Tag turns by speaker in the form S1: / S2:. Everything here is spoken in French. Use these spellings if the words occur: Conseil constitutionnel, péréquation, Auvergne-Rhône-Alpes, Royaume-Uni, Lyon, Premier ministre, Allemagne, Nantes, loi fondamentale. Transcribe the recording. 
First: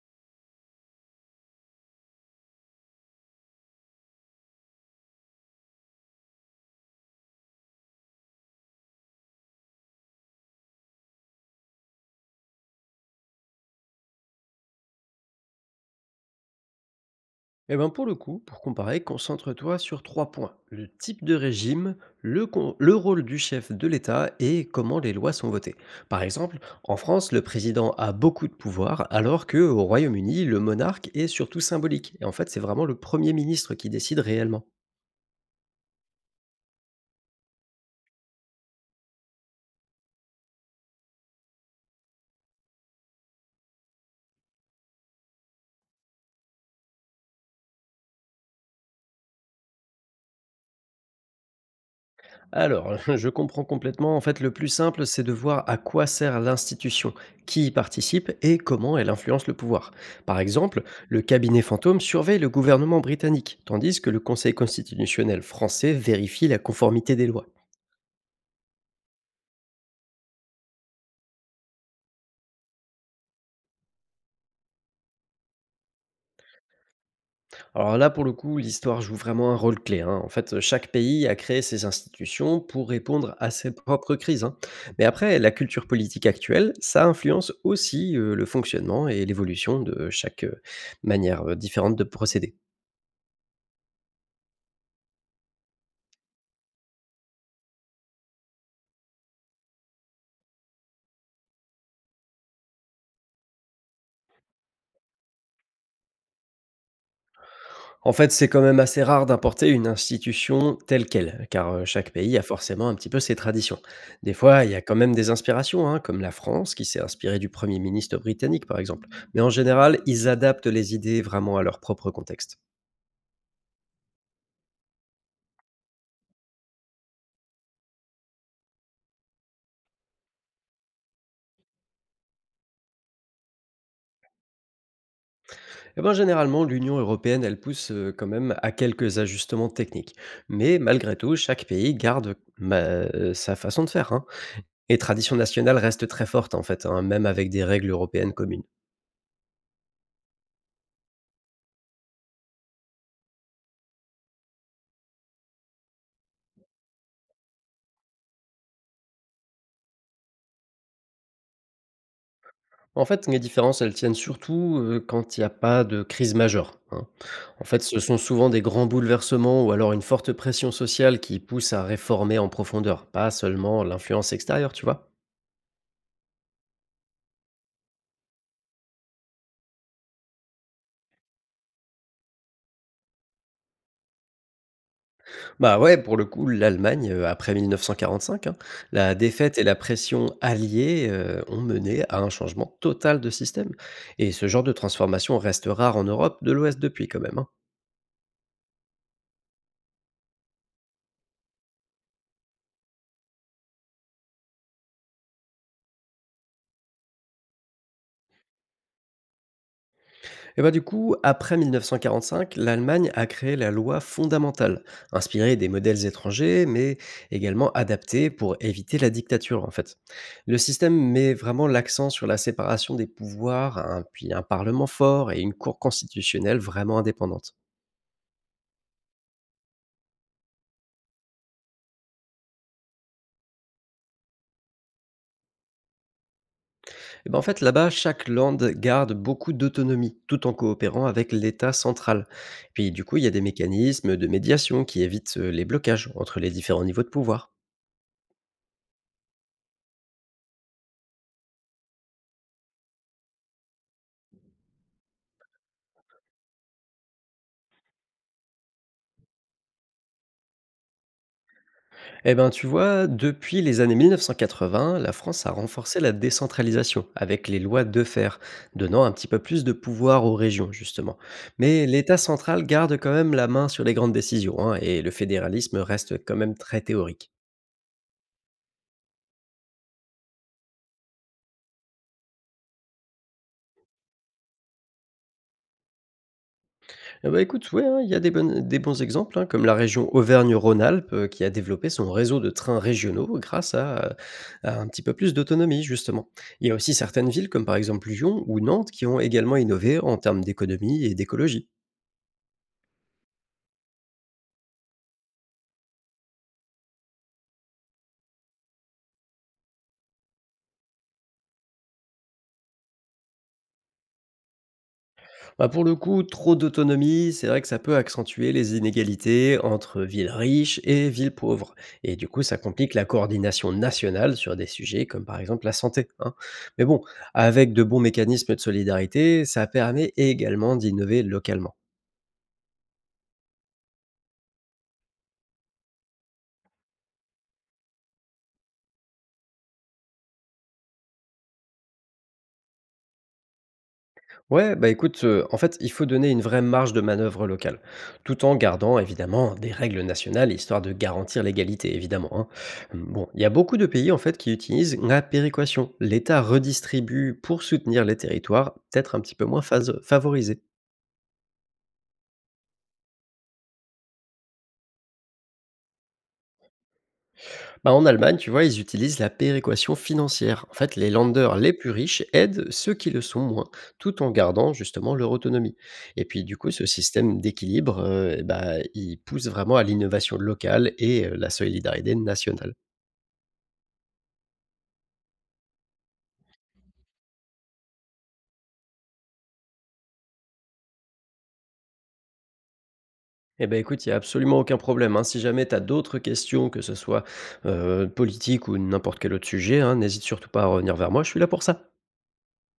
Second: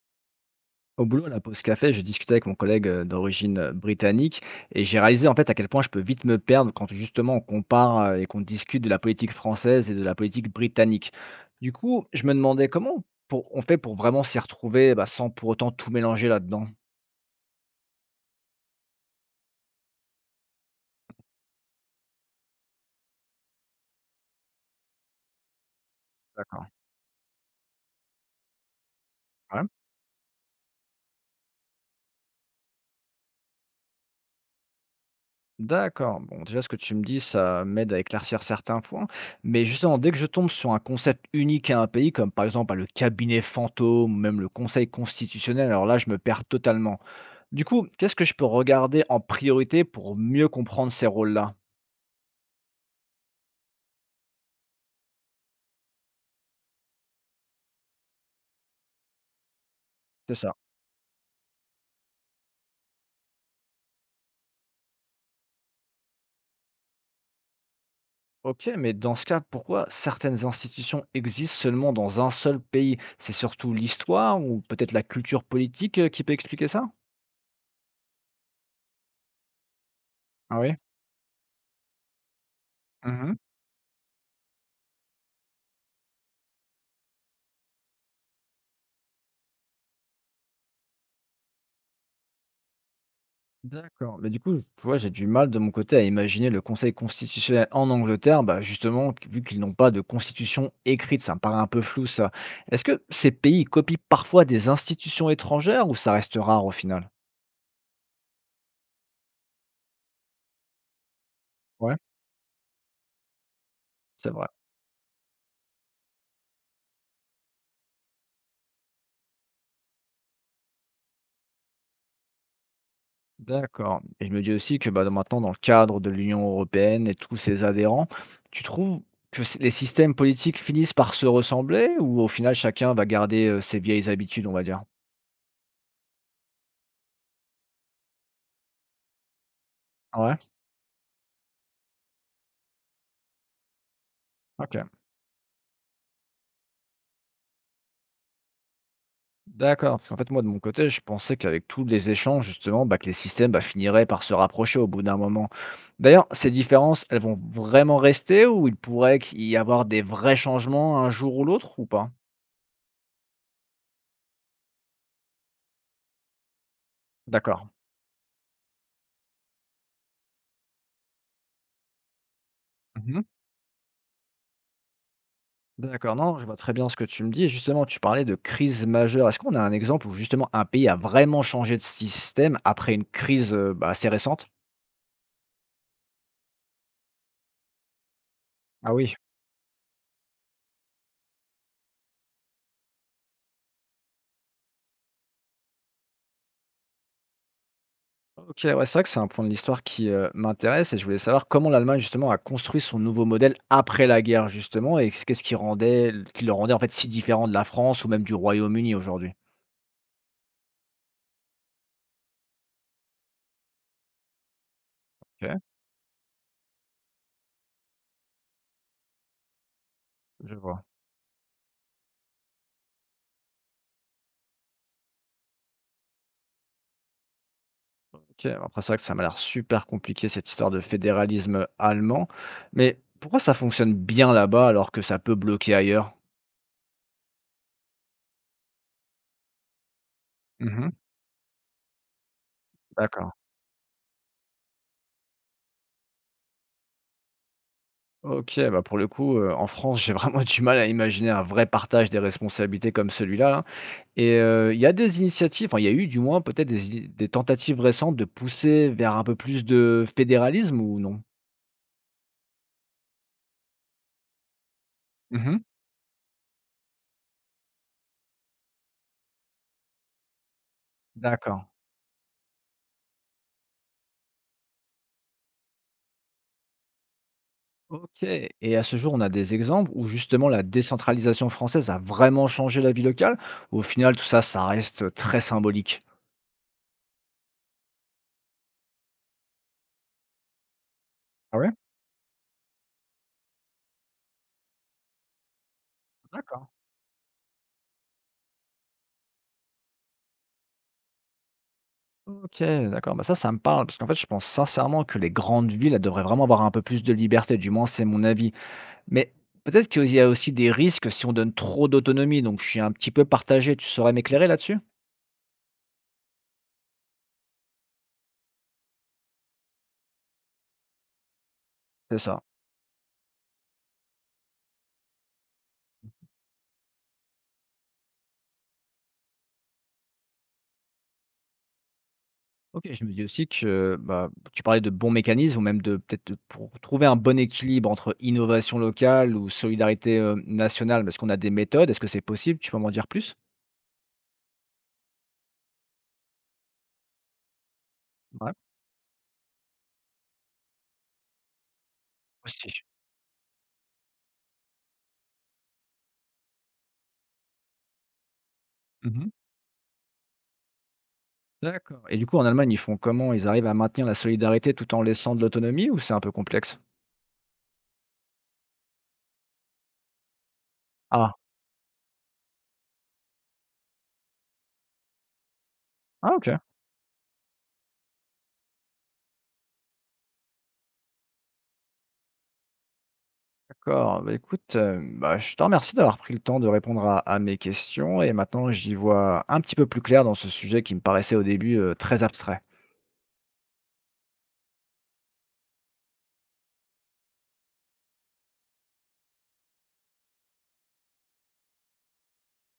S1: Au boulot, à la pause café, j'ai discuté avec mon collègue d'origine britannique et j'ai réalisé en fait à quel point je peux vite me perdre quand justement on compare et qu'on discute de la politique française et de la politique britannique. Du coup, je me demandais comment on fait pour vraiment s'y retrouver bah, sans pour autant tout mélanger là-dedans.
S2: Eh ben pour le coup, pour comparer, concentre-toi sur trois points. Le type de régime, le rôle du chef de l'État et comment les lois sont votées. Par exemple,
S1: D'accord.
S2: en France, le président a beaucoup de pouvoir, alors
S1: Ouais.
S2: qu'au Royaume-Uni, le monarque est surtout symbolique. Et en fait, c'est vraiment le Premier ministre qui décide réellement.
S1: D'accord. Bon, déjà, ce que tu me dis, ça m'aide à éclaircir certains points. Mais justement, dès que je tombe sur un concept unique à un pays, comme par exemple bah, le cabinet fantôme ou même le conseil constitutionnel, alors là, je me perds totalement. Du coup, qu'est-ce que je peux regarder en priorité pour mieux comprendre ces rôles-là?
S2: Alors, je comprends complètement. En fait, le plus simple, c'est de voir à quoi sert l'institution, qui y participe et comment elle influence le pouvoir.
S1: C'est
S2: Par
S1: ça.
S2: exemple, le cabinet fantôme surveille le gouvernement britannique, tandis que le Conseil constitutionnel français vérifie la conformité des lois.
S1: Ok, mais dans ce cas, pourquoi certaines institutions existent seulement dans un seul pays? C'est surtout l'histoire ou peut-être la culture politique qui peut expliquer ça?
S2: Alors là, pour le coup, l'histoire joue vraiment un rôle clé, hein. En fait,
S1: Ah oui.
S2: chaque pays a créé ses institutions pour répondre à ses propres crises, hein. Mais après, la culture politique actuelle, ça influence aussi le fonctionnement et l'évolution de chaque manière différente de procéder.
S1: D'accord. Mais du coup, tu vois, j'ai du mal de mon côté à imaginer le Conseil constitutionnel en Angleterre, bah justement, vu qu'ils n'ont pas de constitution écrite, ça me paraît un peu flou ça. Est-ce que ces pays copient parfois des institutions étrangères ou ça reste rare au final?
S2: En fait, c'est quand même assez rare d'importer une institution telle qu'elle, car
S1: Ouais.
S2: chaque pays a forcément un petit peu ses traditions.
S1: C'est
S2: Des
S1: vrai.
S2: fois, il y a quand même des inspirations, hein, comme la France, qui s'est inspirée du Premier ministre britannique, par exemple. Mais en général, ils adaptent les idées vraiment à leur propre contexte.
S1: D'accord. Et je me dis aussi que bah, maintenant, dans le cadre de l'Union européenne et tous ses adhérents, tu trouves que les systèmes politiques finissent par se ressembler ou au final chacun va garder ses vieilles habitudes, on va dire?
S2: Eh ben, généralement, l'Union européenne, elle pousse quand même à quelques ajustements techniques.
S1: Ouais.
S2: Mais malgré tout, chaque pays garde sa façon de faire, hein.
S1: Ok.
S2: Et tradition nationale reste très forte, en fait, hein, même avec des règles européennes communes.
S1: D'accord, parce qu'en fait, moi, de mon côté, je pensais qu'avec tous les échanges, justement, bah, que les systèmes bah, finiraient par se rapprocher au bout d'un moment. D'ailleurs, ces différences, elles vont vraiment rester ou il pourrait qu'il y avoir des vrais changements un jour ou l'autre ou pas?
S2: En fait, les différences, elles tiennent surtout quand il n'y a pas de crise majeure, hein. En
S1: D'accord.
S2: fait, ce sont souvent des grands bouleversements ou alors une forte pression sociale qui pousse à réformer en profondeur,
S1: Mhm.
S2: pas seulement l'influence extérieure, tu vois.
S1: D'accord, non, je vois très bien ce que tu me dis. Justement, tu parlais de crise majeure. Est-ce qu'on a un exemple où justement un pays a vraiment changé de système après une crise bah, assez récente?
S2: Bah, ouais, pour le coup, l'Allemagne, après 1945, hein,
S1: Ah
S2: la
S1: oui.
S2: défaite et la pression alliée, ont mené à un changement total de système, et ce genre de transformation reste rare en Europe de l'Ouest depuis quand même, hein.
S1: OK, ouais, c'est vrai que c'est un point de l'histoire qui, m'intéresse et je voulais savoir comment l'Allemagne justement a construit son nouveau modèle après la guerre justement et qu'est-ce qui rendait qui le rendait en fait si différent de la France ou même du Royaume-Uni aujourd'hui?
S2: Et bah, du coup, après 1945, l'Allemagne a créé la loi fondamentale, inspirée
S1: OK,
S2: des modèles étrangers, mais également adaptée pour éviter la dictature, en fait.
S1: je
S2: Le
S1: vois.
S2: système met vraiment l'accent sur la séparation des pouvoirs, un parlement fort et une cour constitutionnelle vraiment indépendante.
S1: OK, après c'est vrai que ça m'a l'air super compliqué cette histoire de fédéralisme, allemand, mais pourquoi ça fonctionne bien là-bas alors que ça peut bloquer ailleurs?
S2: Eh ben, en fait, là-bas, chaque land garde beaucoup d'autonomie, tout en
S1: Mmh.
S2: coopérant avec l'État central. Puis, du coup, il y a
S1: D'accord.
S2: des mécanismes de médiation qui évitent les blocages entre les différents niveaux de pouvoir.
S1: OK, bah, pour le coup, en France, j'ai vraiment du mal à imaginer un vrai partage des responsabilités comme celui-là, là. Et il y a des initiatives, enfin il y a eu du moins peut-être des ini des tentatives récentes de pousser vers un peu plus de fédéralisme ou non?
S2: Eh ben, tu vois, depuis les années 1980, la France a
S1: Mmh.
S2: renforcé la décentralisation avec les lois de fer, donnant un petit peu plus de pouvoir aux régions, justement.
S1: D'accord,
S2: Mais l'État central garde quand même la main sur les grandes décisions, hein, et le fédéralisme reste quand même très théorique.
S1: OK et à ce jour, on a des exemples où justement la décentralisation française a vraiment changé la vie locale? Ou au final tout ça, ça reste très symbolique?
S2: Eh bah, écoute, ouais, hein, il y a des bons exemples, hein, comme la région Auvergne-Rhône-Alpes, qui a
S1: Ah ouais?
S2: développé son réseau de trains régionaux grâce à un petit peu plus d'autonomie, justement. Il
S1: D'accord.
S2: y a aussi certaines villes, comme par exemple Lyon ou Nantes, qui ont également innové en termes d'économie et d'écologie.
S1: OK, d'accord, bah ça, ça me parle parce qu'en fait, je pense sincèrement que les grandes villes, elles devraient vraiment avoir un peu plus de liberté, du moins c'est mon avis. Mais peut-être qu'il y a aussi des risques si on donne trop d'autonomie, donc je suis un petit peu partagé. Tu saurais m'éclairer là-dessus?
S2: Bah, pour le coup, trop d'autonomie, c'est vrai que ça peut accentuer les inégalités entre villes riches et villes pauvres. Et
S1: C'est
S2: du coup,
S1: ça.
S2: ça complique la coordination nationale sur des sujets comme par exemple la santé, hein. Mais bon, avec de bons mécanismes de solidarité, ça permet également d'innover localement.
S1: OK, je me dis aussi que, bah, tu parlais de bons mécanismes ou même de peut-être de pour trouver un bon équilibre entre innovation locale ou solidarité, nationale, parce qu'on a des méthodes. Est-ce que c'est possible? Tu peux m'en dire plus?
S2: Ouais, bah écoute, en fait, il faut donner une vraie marge de manœuvre locale, tout
S1: Ouais,
S2: en gardant évidemment des règles nationales, histoire de garantir l'égalité évidemment, hein.
S1: aussi.
S2: Mmh, bon, il y a beaucoup de pays en fait qui utilisent la péréquation. L'État redistribue pour soutenir les territoires peut-être un
S1: Mmh.
S2: petit peu moins faso favorisés.
S1: D'accord et du coup, en Allemagne, ils font comment? Ils arrivent à maintenir la solidarité tout en laissant de l'autonomie ou c'est un peu complexe?
S2: Bah, en Allemagne, tu vois, ils utilisent la péréquation financière. En fait, les
S1: Ah,
S2: landers les plus riches aident ceux qui le sont moins, tout en gardant justement leur autonomie. Et
S1: ah
S2: puis, du
S1: OK.
S2: coup, ce système d'équilibre, eh bah, il pousse vraiment à l'innovation locale et la solidarité nationale.
S1: D'accord. Bah, écoute, bah, je te remercie d'avoir pris le temps de répondre à mes questions et maintenant j'y vois un petit peu plus clair dans ce sujet qui me paraissait au début, très abstrait.
S2: Eh ben écoute, il n'y a absolument aucun problème, hein. Si jamais tu as d'autres questions, que ce soit politique ou n'importe quel autre sujet, hein, n'hésite surtout pas à revenir vers moi, je suis là pour ça.